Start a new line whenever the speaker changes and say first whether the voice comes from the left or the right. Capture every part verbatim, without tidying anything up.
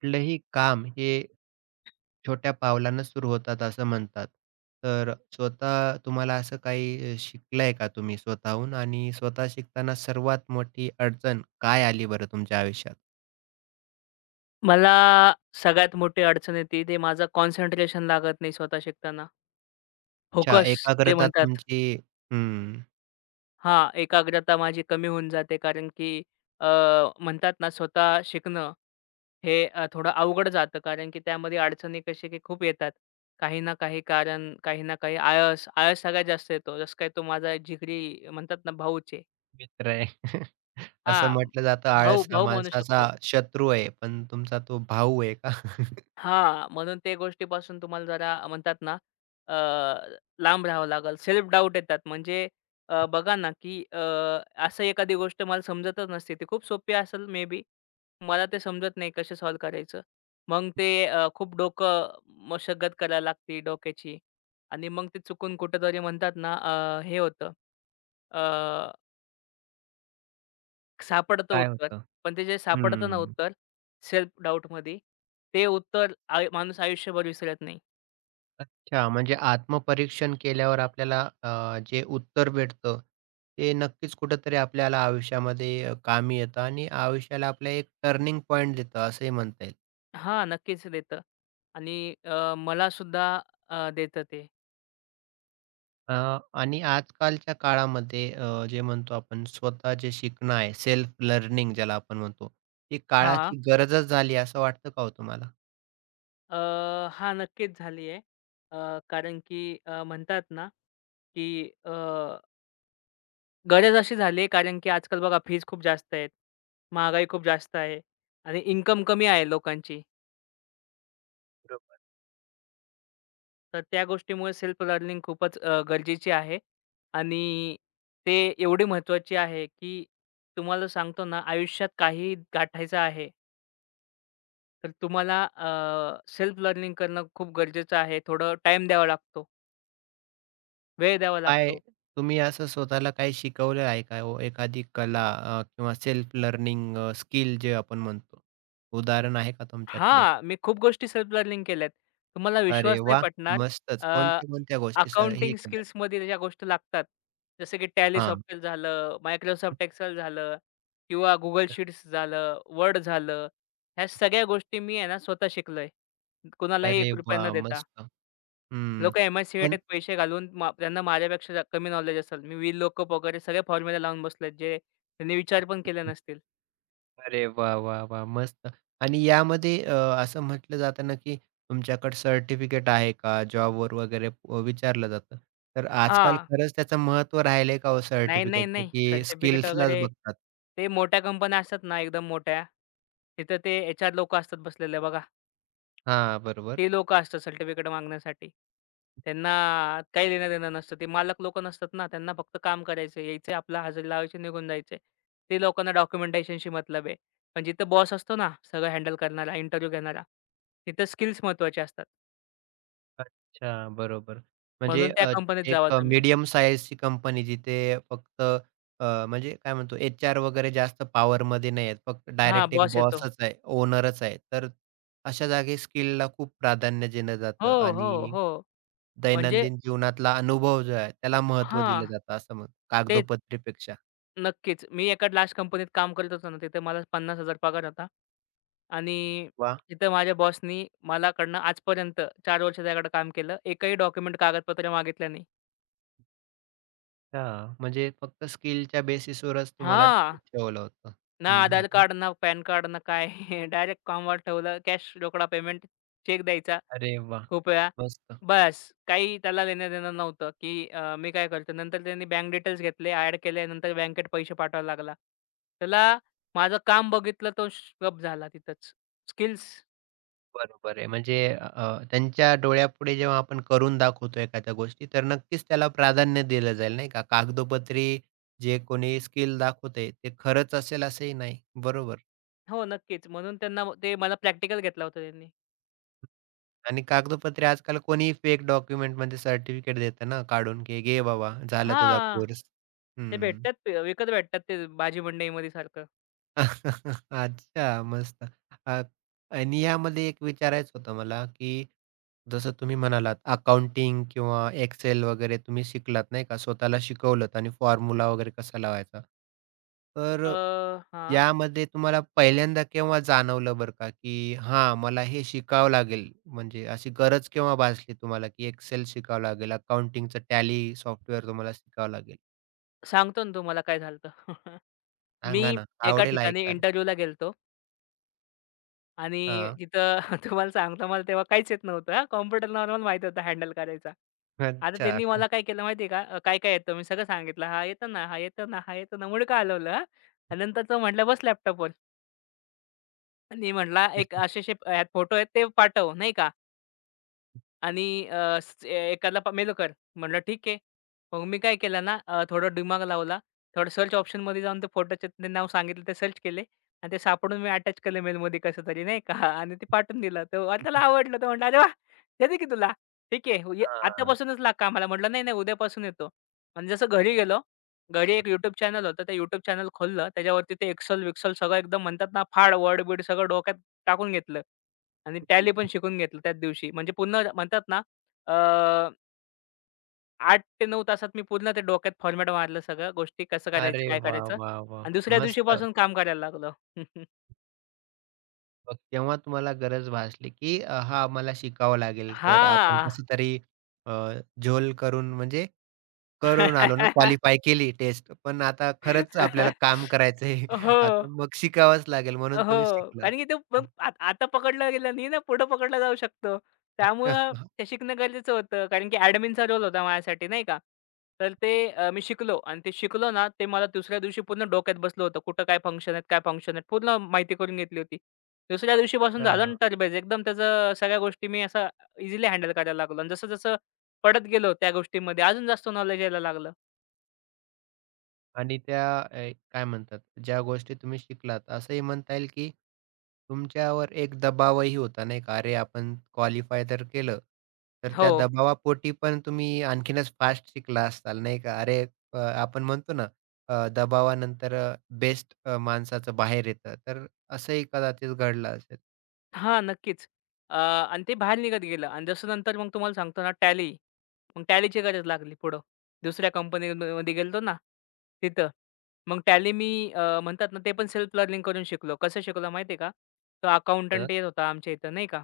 right: कुठलंही काम हे छोट्या पावलानं सुरू होतात असं म्हणतात. तर स्वतः तुम्हाला असं काही अ, शिकलंय का तुम्ही स्वतःहून आणि स्वतः शिकताना सर्वात मोठी अडचण काय आली बरं तुमच्या आयुष्यात?
left: मला सगळ्यात मोठी अडचण येते ते माझं कॉन्सन्ट्रेशन लागत नाही स्वतः शिकताना.
right: अच्छा,
left: फोकस जे
right: एकाग्रता
left: म्हणतात.
right: तुमची हं,
left: हां, एकाग्रता माझी कमी होऊन जाते कारण की अ, म्हणतात ना स्वतः शिकणं हे अ, थोडं अवघड जातं कारण की त्यामध्ये अडचणी कशी की खूप येतात. काही ना काही कारण, काही ना काही आळस, आळस सगळ्यात जास्त येतो. जसं काय तो माझा जिगरी म्हणतात ना भाऊच आहे.
right: मित्र आहे. असं म्हटलं जातं
left: भाऊ,
right: आळस हा
left: भाऊ म्हणू शकतो.
right: माणसाचा शत्रू आहे, पण तुमचा तो भाऊ आहे का?
left: हां, म्हणून ते गोष्टीपासून तुम्हाला जरा म्हणतात ना, अ, लांब राहावं लागेल. सेल्फ डाऊट येतात. म्हणजे अ, बघा ना, की अ, असं एखादी गोष्ट मला समजतच नसते. ती खूप सोपी असेल मे बी. मला ते समजत नाही कसं सॉल्व्ह करायचं. मग ते अ, खूप डोकं मशगत करायला लागते डोक्याची आणि मग ते चुकून कुठेतरी म्हणतात ना, अ, हे होतं, अ, सापडतं
right: काय
left: उत्तर.
right: होतं?
left: पण ते जे सापडतं ना
right: हं.
left: उत्तर सेल्फ डाऊटमध्ये, ते उत्तर आय माणूस आयुष्यभर विसरत नाही.
right: अच्छा, म्हणजे आत्मपरीक्षण केल्यावर आपल्याला अ, जे उत्तर भेटतं, ते नक्कीच कुठेतरी आपल्याला आयुष्यामध्ये अ, कामी येतं आणि आयुष्याला आपल्या एक टर्निंग पॉइंट देतं असंही म्हणता येईल.
left: हां, नक्कीच देतं आणि अ, मला सुद्धा अ, देतं ते.
right: अ, आणि आजकालच्या काळामध्ये अ, जे म्हणतो आपण स्वतः जे शिकणं आहे, सेल्फ लर्निंग ज्याला आपण म्हणतो, ती
left: हां.
right: काळाची गरजच झाली असं वाटतं का हो तुम्हाला?
left: अ, हां, नक्कीच झाली आहे. अ, कारण की अ, म्हणतात ना, की अ, गरज अशी झाली आहे कारण की आजकाल बघा फीज खूप जास्त आहेत. महागाई खूप जास्त आहे आणि इन्कम कमी आहे लोकांची.
right: बरोबर.
left: तर त्या गोष्टीमुळे सेल्फ लर्निंग खूपच अ, गरजेची आहे आणि ते एवढी महत्त्वाची आहे, की तुम्हाला सांगतो ना आयुष्यात काहीही गाठायचं आहे तर तुम्हाला अ, सेल्फ लर्निंग करणं खूप गरजेचं आहे. थोडं टाईम द्यावा लागतो, वेळ द्यावा
right: काय
left: लागतो.
right: तुम्ही असं स्वतःला काही शिकवलं आहे का हो? एखादी कला अ, किंवा सेल्फ लर्निंग अ, स्किल जे आपण म्हणतो. उदाहरण आहे का तुमच्याकडे?
left: हां, मी खूप गोष्टी सेल्फ लर्निंग केल्यात. तुम्हाला
right: अरे
left: विश्वास नाही
right: वाह!
left: पटणार.
right: मस्तच.
left: अ,
right: कोणत्या-कोणत्या गोष्टी स हे
left: अकाउंटिंग
right: केल्यात?
left: स्किल्समध्ये ज्या गोष्टी लागतात, जसं की टॅली
right: हां.
left: सॉफ्टवेअर झालं, Microsoft Excel झालं किंवा Google शीट्स झालं, Word झालं. ह्या सगळ्या गोष्टी मी आहे ना स्वतः शिकलोय. कुणालाही
right: अरे
left: एक रुपया न
right: वाह!
left: देता.
right: मस्त. हं.
left: लोकं
right: पण
left: एम-आय-सी-ईटीत पैसे घालून मा त्यांना माझ्यापेक्षा जा कमी नॉलेज असेल. मी व्हील लॉकअप वगैरे सगळे फॉर्म्युला लावून बसलेत, जे त्यांनी विचार पण केले नसतील.
right: अरे वाह! वाह! वाह! मस्त. आणि यामध्ये अ, असं म्हटलं जातं ना, की तुमच्याकडे सर्टिफिकेट आहे का? जॉबवर वगैरे अ, विचारलं जातं. तर आजकाल
left: हां.
right: खरंच त्याचं महत्त्व राहिलंय का हो
left: नाही, नाही,
right: सर्टिफिकेटचं,
left: नाही.
right: की
left: सर्टिफिकेट
right: स्किल्सलाच
left: वगैरे
right: बघतात?
left: ते मोठ्या कंपन्या असतात ना, एकदम मोठ्या, तिथं ते एच-आर लोकं असतात बसलेले बघा.
right: हां, बरोबर.
left: ते लोकं असतात सर्टिफिकेट मागण्यासाठी. त्यांना काही देणं-देणं नसतं. ते मालक लोक नसतात ना, त्यांना फक्त काम करायचं आहे, यायचं आहे, आपला हजेरी लावायची, निघून जायचं आहे. ते लोकांना डॉक्युमेंटेशनशी मतलब आहे. पण जिथं बॉस असतो ना, सगळं हँडल करणारा, इंटरव्ह्यू घेणारा, तिथं स्किल्स महत्त्वाचे असतात.
right: अच्छा, बरोबर. म्हणजे
left: म्हणून त्या
right: अ,
left: कंपनीत
right: एक
left: जावा
right: अ,
left: तुम्ही.
right: मीडियम साइजची कंपनी जिथे फक्त अ, म्हणजे काय म्हणतो एच-आर वगैरे जास्त पॉवरमध्ये नाही आहेत. फक्त
left: हां,
right: डायरेक्ट एक
left: बॉस येतो.
right: बॉसच आहे, ओनरच आहे. तर अशा जागी स्किलला खूप प्राधान्य दिलं
left: हो,
right: जातं
left: हो,
right: आणि
left: हो. म्हणजे
right: दैनंदिन जीवनातला अनुभव जो आहे त्याला महत्त्व दिलं
left: हां,
right: जातं असं मग
left: तेच.
right: कागदोपत्रीपेक्षा.
left: नक्कीच. मी एका लास्ट कंपनीत काम करत होतो ना, तिथे मला पन्नास हजार पगार होता. आणि
right: वाह!
left: तिथं माझ्या बॉसनी मलाकडनं आजपर्यंत चार वर्ष त्याकडे काम केलं. एकही डॉक्युमेंट, कागदपत्र मागितलं नाही.
right: अच्छा, म्हणजे फक्त स्किलच्या बेसिसवरच तुम्हाला
left: हां.
right: ठेवलं होतं.
left: ना
right: हं, हं,
left: आधार
right: हं.
left: कार्ड, ना पॅन कार्ड, ना काय. डायरेक्ट कामावर ठेवलं. कॅश रोकडा पेमेंट, चेक द्यायचा.
right: अरे वाह!
left: खूप वेळा.
right: मस्त.
left: बस काही त्याला देणं-देणं नव्हतं, की अ, मी काय करतो नंतर त्यांनी बँक डिटेल्स घेतले, ॲड केले, नंतर बँकेत पैसे पाठवायला लागला. त्याला माझं काम बघितलं तो स्टब्ब झाला तिथंच. स्किल्स.
right: बरोबर आहे. म्हणजे अ, त्यांच्या डोळ्यापुढे जेव्हा आपण करून दाखवतो एखाद्या गोष्टी, तर नक्कीच त्याला प्राधान्य दिलं जाईल नाही का? कागदोपत्री जे कोणी स्किल दाखवतंय ते खरंच असेल असंही नाही. बरोबर
left: हो, नक्कीच. म्हणून त्यांना ते मला प्रॅक्टिकल घेतला होता त्यांनी.
right: आणि कागदोपत्री आजकाल कोणी फेक डॉक्युमेंट डॉक्युमेंटमध्ये सर्टिफिकेट देतं ना काढून, की "घे बाबा, झाला तुझा
left: हां,
right: कोर्स."
left: ते
right: हं.
left: भेटतात ते विकत भेटतात ते भाजी मंडईमध्ये सारखं.
right: अच्छा, मस्त. अ, आणि यामध्ये एक विचारायचं होतं मला, की जसं तुम्ही म्हणालात अकाउंटिंग किंवा एक्सेल वगैरे तुम्ही शिकलात नाही का, स्वतःला शिकवलत आणि फॉर्म्युला वगैरे कसा लावायचा. तर
left: अ,
right: अ,
left: हां,
right: यामध्ये तुम्हाला पहिल्यांदा केव्हा जाणवलं बरं का, की हां, मला हे शिकावं लागेल? म्हणजे अशी गरज केव्हा भासली तुम्हाला, की एक्सेल शिकावं लागेल, अकाउंटिंगचं टॅली सॉफ्टवेअर तुम्हाला शिकावं लागेल?
left: सांगतो ना तुम्हाला काय झालं.
right: सांगा
left: मी
right: ना,
left: एका
right: आवडेल
left: ठिकाणी
right: ऐकायला.
left: इंटरव्ह्यूला गेलो आणि
right: हां,
left: तिथं तुम्हाला सांगतो मला तेव्हा काहीच येत नव्हतं हां. कॉम्प्युटर नॉर्मल माहीत होतं हँडल करायचा. आता
right: अच्छा.
left: त्यांनी मला काय केलं माहिती आहे का, अ, काय-काय येतं मी सगळं सांगितलं. हा येतं ना, हां, येतं ना, हां, येतं ना." मुडकं हलवलं हां. आणि नंतर तो म्हटला, "बस लॅपटॉपवर." आणि म्हटला, "एक असे-असे ह्यात फोटो आहेत ते पाठव." नाही का. आणि अ, स ए- एकाला प मेलो कर. म्हटलं ठीक आहे. मग मी काय केलं ना अ, थोडा दिमाग लावला. थोडं सर्च ऑप्शनमध्ये जाऊन ते फोटोचे ते नाव सांगितलं ते सर्च केले आणि ते सापडून मी अटॅच केलं मेलमध्ये तरी नाही का. आणि ते पाठवून दिलं. तर त्याला आवडलं. तो म्हटला, "अरे वाह! देते की तुला." ठीक आहे. ये
right: हां.
left: आतापासूनच लाग कामाला. म्हटलं, "नाही, नाही उद्यापासून येतो." आणि जसं घरी गेलो. घरी एक YouTube चॅनल होतं. ते YouTube चॅनल खोललं. त्याच्यावरती ते एक्सेल-विक्सेल सगळं एकदम म्हणतात ना फाड वर्ड-बीड सगळं डोक्यात टाकून घेतलं. आणि टॅली पण शिकून घेतलं त्याच दिवशी. म्हणजे पूर्ण म्हणतात ना अ, आठ ते नऊ तासात मी पूर्ण ते डोक्यात फॉर्मॅट मारलं सगळं. गोष्टी कसं करायचं,
right: अरे
left: काय
right: वाह!
left: करायचं
right: वाह! वाह!
left: आणि दुसऱ्या
right: मस्त.
left: दिवशीपासून काम करायला लागलो.
right: मग तेव्हा तुम्हाला गरज भासली, की अ, हां, मला शिकावं लागेल. तर आपण
left: हां.
right: कसं तरी अ, झोल करून म्हणजे करून आलो ना, क्वालिफाय केली टेस्ट. पण आता खरंच आपल्याला काम करायचं आहे. आता
left: हो.
right: मग शिकावंच लागेल म्हणून
left: अ,
right: तुम्ही
left: हो.
right: शिकलात.
left: कारण की ते मग आत आता पकडलं गेलं नाही ना, पुढं पकडला जाऊ शकतो. त्यामुळं ते शिकणं गरजेचं होतं. कारण की ॲडमिनचा रोल होता माझ्यासाठी नाही का. तर ते अ, मी शिकलो आणि ते शिकलो ना, ते मला दुसऱ्या दिवशी पूर्ण डोक्यात बसलं होतं. कुठं काय फंक्शन आहेत, काय फंक्शन आहेत, पूर्ण माहिती करून घेतली होती. दुसऱ्या दिवशीपासून झालं
right: अच्छा.
left: ना तरबेज. एकदम त्याचं सगळ्या गोष्टी मी असं इझिली हँडल करायला लागलो आणि जसं-जसं पडत गेलो त्या गोष्टींमध्ये अजून जास्त नॉलेज यायला लागलं.
right: आणि त्या ए, काय म्हणतात, ज्या गोष्टी तुम्ही शिकलात, असंही म्हणता येईल की तुमच्यावर एक दबावही होता, नाही का? अरे, आपण क्वालिफाय तर केलं, तर
left: हो.
right: त्या दबावापोटी पण तुम्ही आणखीनच फास्ट शिकला असाल, नाही का? अरे, अ, आपण म्हणतो ना, अ, दबावानंतर अ, बेस्ट अ, माणसाचं बाहेर येतं, तर असंही कदाचित घडलं असेल.
left: हा नक्कीच. अ, आणि ते बाहेर निघत गेलं आणि जसं नंतर मग तुम्हाला सांगतो ना टॅली. मग टॅलीची गरज लागली पुढं. दुसऱ्या कंपनीमध्ये गेलतो ना, तिथं. मग टॅली मी अ, म्हणतात ना ते पण सेल्फ लर्निंग करून शिकलो. कसं शिकलो माहिती आहे का? तो
right: तर
left: अकाउंटंट येत होता आमच्या इथं नाही का?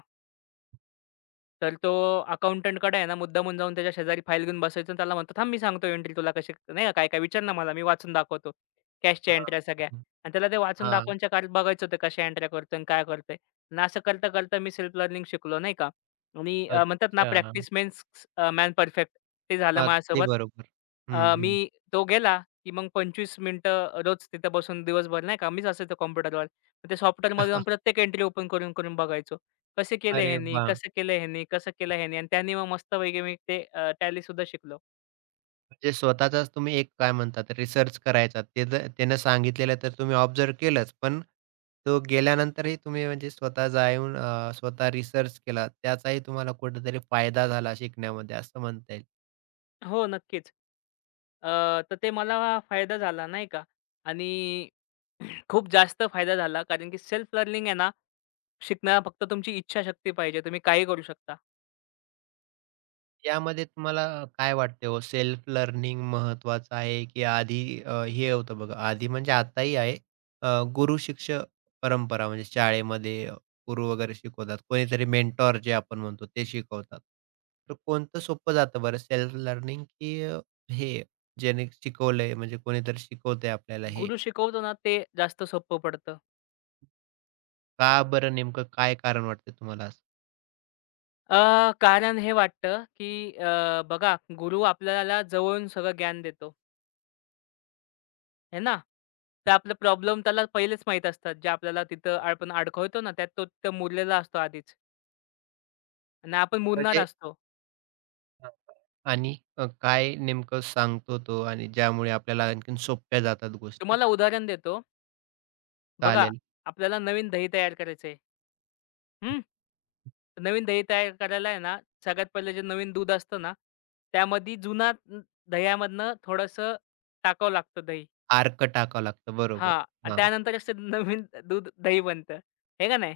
left: तर तो अकाउंटंटकडे आहे ना मुद्दामून जाऊन त्याच्या शेजारी फाईल घेऊन बसायचं आणि त्याला म्हणतो, "थांब मी सांगतो एंट्री तुला कशी नाही का काय-काय विचार ना मला मी वाचून दाखवतो." कॅशच्या
right: हां,
left: एंट्र्या सगळ्या
right: हं,
left: आणि त्याला ते वाचून दाखवूनच्या काळात बघायचं होतं कशा एंट्र्या करतोय आणि काय करतोय आणि असं करता-करता मी सेल्फ लर्निंग शिकलो नाही का आणि अ, म्हणतात ना
right: अच्छा.
left: Practice makes man perfect. ते झालं
right: अगदी
left: माझ्यासोबत.
right: बरोबर. हं,
left: अ,
right: हं.
left: मी तो गेला की मग पंचवीस मिनिटं रोज तिथं बसून दिवसभर नाही का मीच असायचो कॉम्प्युटरवर. ते सॉफ्टवेअरमध्ये जाऊन प्रत्येक एंट्री ओपन करून-करून बघायचो. कसं केलं
right: अरे
left: ह्यानी,
right: वाह!
left: कसं केलं ह्यानी, कसं केलं ह्यानी आणि त्यानी मग मस्तपैकी मी ते टॅली सुद्धा शिकलो.
right: म्हणजे स्वतःचाच तुम्ही एक काय म्हणतात रिसर्च करायचा. ते जर त्यानं सांगितलेलं तर तुम्ही ऑब्झर्व्ह केलंच, पण तो गेल्यानंतरही तुम्ही म्हणजे स्वतः जाऊन अ, स्वतः रिसर्च केला. त्याचाही तुम्हाला कुठेतरी फायदा झाला शिकण्यामध्ये असं म्हणता येईल.
left: हो, नक्कीच. अ, तर ते मला फायदा झाला नाही का आणि खूप जास्त फायदा झाला कारण की सेल्फ लर्निंग आहे ना, शिकण्याला फक्त तुमची इच्छाशक्ती पाहिजे. तुम्ही काही करू शकता.
right: यामध्ये तुम्हाला काय वाटते हो सेल्फ लर्निंग महत्त्वाचं आहे, की आधी अ, हे होतं बघा आधी म्हणजे आताही आहे अ, गुरु शिष्य परंपरा म्हणजे शाळेमध्ये गुरु वगैरे शिकवतात. कोणीतरी मेंटॉर जे आपण म्हणतो ते शिकवतात. तर कोणतं सोपं जातं बरं सेल्फ लर्निंग, की अ, हे ज्याने शिकवलंय म्हणजे कोणीतरी शिकवतंय आपल्याला हे?
left: गुरु शिकवतो ना, ते जास्त सोपं पडतं.
right: का बरं नेमकं काय कारण वाटतं तुम्हाला असं?
left: अ, कारण हे वाटतं, की अ, बघा गुरु आपल्याला जवळून सगळं ज्ञान देतो. आहे ना? तर आपले प्रॉब्लेम त्याला पहिलेच माहीत असतात, जे आपल्याला तिथं आपण अडकवतो ना, त्यात तो तिथं मुरलेला असतो आधीच आणि आपण मुरणार
right: म्हणजे
left: असतो.
right: हां, आणि अ, काय नेमकं सांगतो तो आणि ज्यामुळे आपल्याला आणखीन सोप्या जातात गोष्टी?
left: तुम्हाला उदाहरण देतो. बघा,
right: चालेल.
left: आपल्याला नवीन दही तयार करायचं आहे. हं. नवीन दही तयार करायला आहे ना, सगळ्यात पहिले जे नवीन दूध असतं ना, त्यामध्ये जुना अ, दह्यामधनं थोडंसं टाकावं लागतं दही.
right: आर्क टाकावं लागतं. बरोबर.
left: हां. आणि
right: हां,
left: त्यानंतर असं नवीन दूध, दही बनतं. हे का नाही?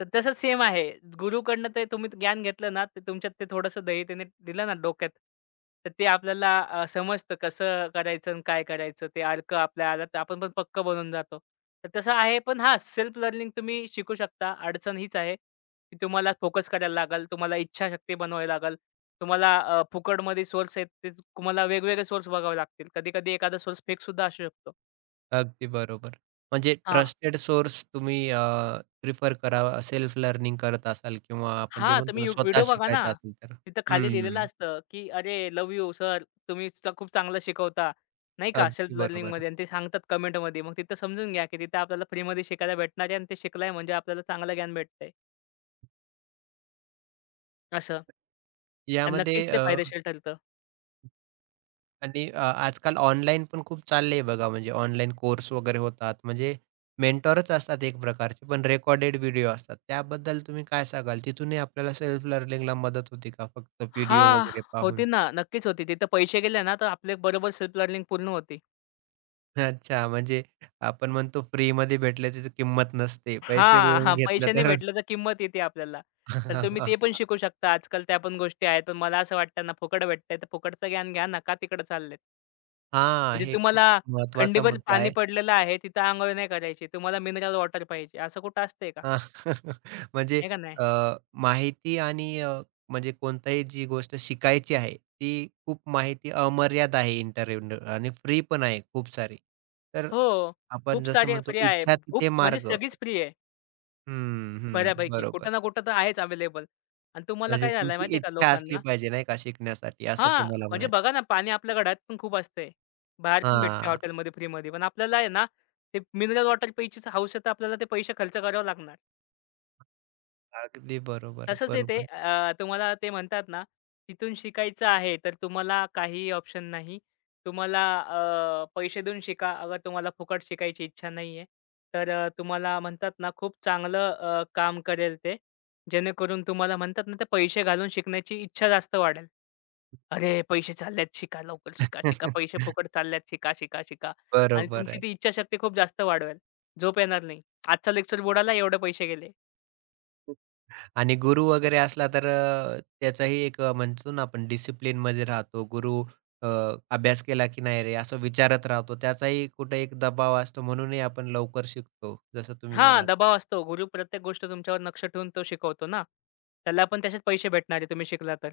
left: तर तसं सेम आहे. गुरुकडनं ते तुम्ही ज्ञान घेतलं ना, तर तुमच्यात ते थोडंसं दही त्याने दिलं ना डोक्यात, तर ते आपल्याला अ, समजतं कसं करायचं आणि काय करायचं. ते अर्क आपल्या आलं तर आपण पण पक्कं बनून जातो. तर तसं आहे. पण हां, सेल्फ लर्निंग तुम्ही शिकू शकता. अडचण हीच आहे, की तुम्हाला फोकस करायला लागेल. तुम्हाला इच्छाशक्ती बनवावी लागेल. तुम्हाला अ, फुकटमध्ये सोर्स आहेत, ते तुम्हाला वेगवेगळे सोर्स बघावे लागतील. कधी-कधी एखादा सोर्स फेकसुद्धा असू शकतो.
right: अगदी बरोबर. म्हणजे
left: हां.
right: ट्रस्टेड सोर्स तुम्ही अ, प्रिफर करावा सेल्फ लर्निंग करत असाल किंवा आपण जे
left: हां,
right: म्हणतो
left: तुम्ही
right: ना
left: यू
right: स्वतः
left: व्हिडिओ बघा ना.
right: शिकायचं असेल तर.
left: तिथं खाली लिहिलेलं
right: हं,
left: असतं, की "अरे लव्ह यू सर, तुम्ही च खूप चांगलं शिकवता." नाही का सेल्फ
right: अगदी बरोबर.
left: लर्निंगमध्ये आणि ते सांगतात कमेंटमध्ये. मग तिथं समजून घ्या, की तिथं आपल्याला फ्रीमध्ये शिकायला भेटणार आहे आणि ते शिकलंय म्हणजे आपल्याला चांगलं ज्ञान भेटतंय असं. आणि
right: यामध्ये
left: नक्कीच ते
right: अ,
left: फायदेशीर ठरतं.
right: आणि अ, आजकाल ऑनलाईन पण खूप चाललंय बघा म्हणजे ऑनलाईन कोर्स वगैरे होतात. म्हणजे मेंटॉरच असतात एक प्रकारचे पण रेकॉर्डेड व्हिडिओ असतात. त्याबद्दल तुम्ही काय सांगाल? तिथूनही आपल्याला सेल्फ लर्निंगला मदत होते का फक्त व्हिडिओ
left: हां,
right: वगैरे
left: होती
right: पाहून?
left: ना. नक्कीच होती. तिथं पैसे गेले ना, तर आपले बरोबर सेल्फ लर्निंग पूर्ण होती.
right: अच्छा, म्हणजे आपण म्हणतो फ्रीमध्ये भेटले त्याची किंमत नसते. पैसे
left: हां,
right: मिळवून
left: हां.
right: घेतलं
left: पैसे
right: तर
left: नाही तर किंमत येते आपल्याला. तर तुम्ही ते पण शिकू शकता. आजकाल त्या पण गोष्टी आहेत. पण मला असं वाटतं ना, फुकट भेटतंय तर फुकटचं ज्ञान घ्या. नका तिकडे चाललेत.
right: हां,
left: म्हणजे
right: हे पण
left: तुम्हाला
right: खूप महत्त्वाचा
left: खंडीभर
right: मुद्दा
left: पाणी
right: आहे.
left: पडलेलं आहे, तिथं अंघोळ नाही करायची. तुम्हाला मिनरल वॉटर पाहिजे, असं कुठं असतंय का?
right: हा, म्हणजे
left: आहे का नाही?
right: अ, माहिती आणि अ, म्हणजे कोणताही जी गोष्ट शिकायची आहे, ती खूप माहिती अमर्याद आहे इंटरनेटवर आणि फ्री पण आहे खूप सारी. तर
left: हो. खूप
right: आपण जसं
left: सारे
right: म्हणतो
left: फ्री आहे.
right: इच्छा
left: खूप
right: तिथे
left: म्हणजे
right: मार्ग.
left: सगळीच फ्री आहे
right: हं, हं.
left: बऱ्यापैकी.
right: बरोबर.
left: कुठं ना कुठं तर आहेच अवेलेबल. आणि तुम्हाला
right: म्हणजे
left: काय झालंय
right: तुमची
left: माहिती का
right: इच्छा असली
left: लोकांना.
right: पाहिजे नाही का शिकण्यासाठी असं
left: हां,
right: तुम्हाला
left: म्हणजे
right: म्हणायचं.
left: बघा ना पाणी आपल्या घरात पण खूप असतंय. बाहेर पण भेटते
right: हां.
left: हॉटेलमध्ये फ्रीमध्ये. पण आपल्याला आहे ना, ते मिनरल वॉटर प्यायचीच हौस आहे, तर आपल्याला ते पैसे खर्च करावे लागणार.
right: अगदी बरोबर,
left: तसंच आहे ते
right: बरोबर.
left: अ, तुम्हाला ते म्हणतात ना, तिथून शिकायचं आहे तर तुम्हाला काहीही ऑप्शन नाही. तुम्हाला अ, पैसे देऊन शिका. अगर तुम्हाला फुकट शिकायची इच्छा नाहीये, तर अ, तुम्हाला म्हणतात ना, खूप चांगलं अ, काम करेल ते. जेणेकरून तुम्हाला म्हणतात ना, ते पैसे घालून शिकण्याची इच्छा जास्त वाढेल. "अरे, पैसे चाललेत, शिका लवकर, शिका, शिका. पैसे फुकट चाललेत, शिका, शिका, शिका." आणि
right: बरोबर
left: तुमची
right: आहे.
left: ती इच्छाशक्ती खूप जास्त वाढवेल. झोप येणार नाही. आजचा लेक्चर बुडाला, एवढे पैसे गेले.
right: आणि गुरु वगैरे असला तर अ, त्याचाही एक अ, म्हणतो ना आपण डिसिप्लिनमध्ये राहतो. गुरु अ, अभ्यास केला की नाही रे असं विचारत राहतो. त्याचाही कुठे एक दबाव असतो म्हणूनही आपण लवकर शिकतो, जसं तुम्ही
left: हां,
right: म्हणाल.
left: दबाव असतो. गुरु प्रत्येक गोष्ट तुमच्यावर लक्ष ठेवून तो शिकवतो ना. त्याला पण त्याच्यात पैसे भेटणार तुम्ही शिकला तर,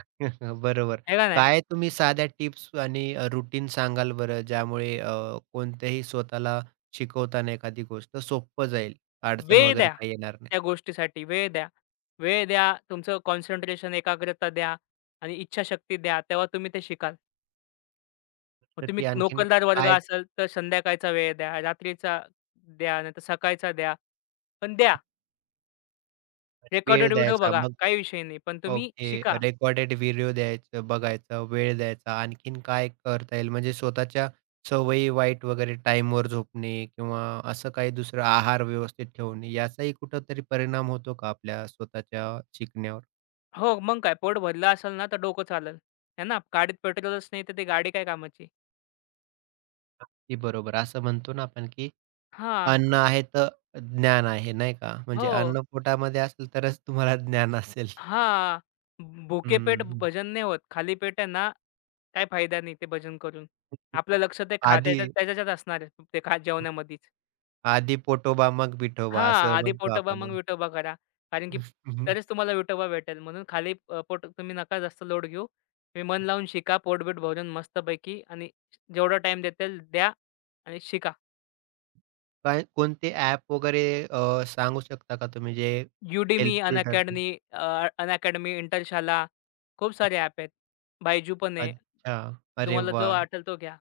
right: बरोबर.
left: आहे का नाही?
right: काय तुम्ही साध्या टिप्स आणि अ, सांगाल बरं ज्यामुळे अ, कोणत्याही स्वतःला शिकवताना एखादी गोष्ट सोपं जाईल, अडचण
left: वेळ
right: वगैरे
left: द्या
right: काही येणार नाही.
left: त्या गोष्टीसाठी. वेळ द्या. वेळ द्या, तुमचं कॉन्सन्ट्रेशन, एकाग्रता द्या आणि इच्छाशक्ती द्या. तेव्हा तुम्ही ते शिकाल. मग तुम्ही
right: त्यासाठी आणखीन
left: नोकरदार वर्ग
right: काय
left: असाल तर संध्याकाळचा वेळ द्या, रात्रीचा द्या, नाहीतर सकाळचा द्या. पण द्या.
right: वेळ
left: रेकॉर्डेड व्हिडिओ
right: द्यायचा
left: बघा,
right: मग
left: काही विषय नाही. पण तुम्ही
right: ओके.
left: शिका.
right: रेकॉर्डेड व्हिडिओ द्यायचं, बघायचं, वेळ द्यायचा. आणखीन काय करता येईल? म्हणजे स्वतःच्या सवयी वाईट वगैरे टाईमवर झोपणे किंवा असं काही दुसरं आहार व्यवस्थित ठेवणे याचाही कुठेतरी परिणाम होतो का आपल्या स्वतःच्या शिकण्यावर?
left: हो, मग काय पोट भरलं असेल ना, तर डोकं चालेल. आहे ना? गाडीत पेट्रोलच नाही तर ती गाडी काय कामाची?
right: ते बरोबर. असं म्हणतो ना आपण, की
left: हां.
right: अन्न आहे तर ज्ञान आहे, नाही का? म्हणजे
left: हो.
right: अन्न पोटामध्ये असेल तरच तुम्हाला ज्ञान असेल.
left: हां. भुके पेट
right: हं,
left: भजन नाही होत. खाली पेट आहे ना, काही फायदा नाही ते भजन करून. आपलं लक्ष ते खा
right: आधी
left: त्याच्या त्याच्यात असणार आहे. ते खा जेवणामध्येच.
right: आधी पोटोबा मग विठोबा
left: हां.
right: असं
left: आधी
right: म्हणतो
left: पोटोबा मग
right: आपण.
left: विठोबा करा. कारण की तरच तुम्हाला विठोबा भेटेल. म्हणून खाली अ, पोट तुम्ही नका जास्त लोड घेऊ. तुम्ही मन लावून शिका. पोटबीट भरून मस्तपैकी आणि जेवढा टाईम देता द्या आणि शिका.
right: काय कोणते ॲप वगैरे अ, सांगू शकता का तुम्ही जे
left: Udemy,
right: हेल्पफुल ठरतील?
left: अनअकॅडमी, अनअकॅडमी, इंटरशाला खूप सारे ॲप आहेत. बायजू पण आहे.
right: अच्छा. अरे
left: तुम्हाला जो
right: वाह!
left: वाटेल तो घ्या.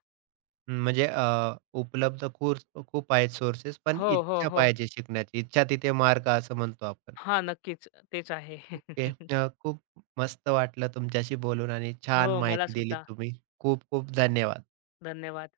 right: म्हणजे अ, उपलब्ध कोर्स खूप आहेत सोर्सेस, पण
left: हो, हो,
right: इच्छा
left: हो.
right: पाहिजे शिकण्याची. इच्छा तिथे मार्ग असं म्हणतो आपण.
left: हां, नक्कीच. तेच आहे.
right: ओके. अ, खूप मस्त वाटलं तुमच्याशी बोलून आणि छान
left: हो, मला
right: माहिती दिली
left: सुद्धा.
right: तुम्ही. खूप खूप धन्यवाद.
left: धन्यवाद.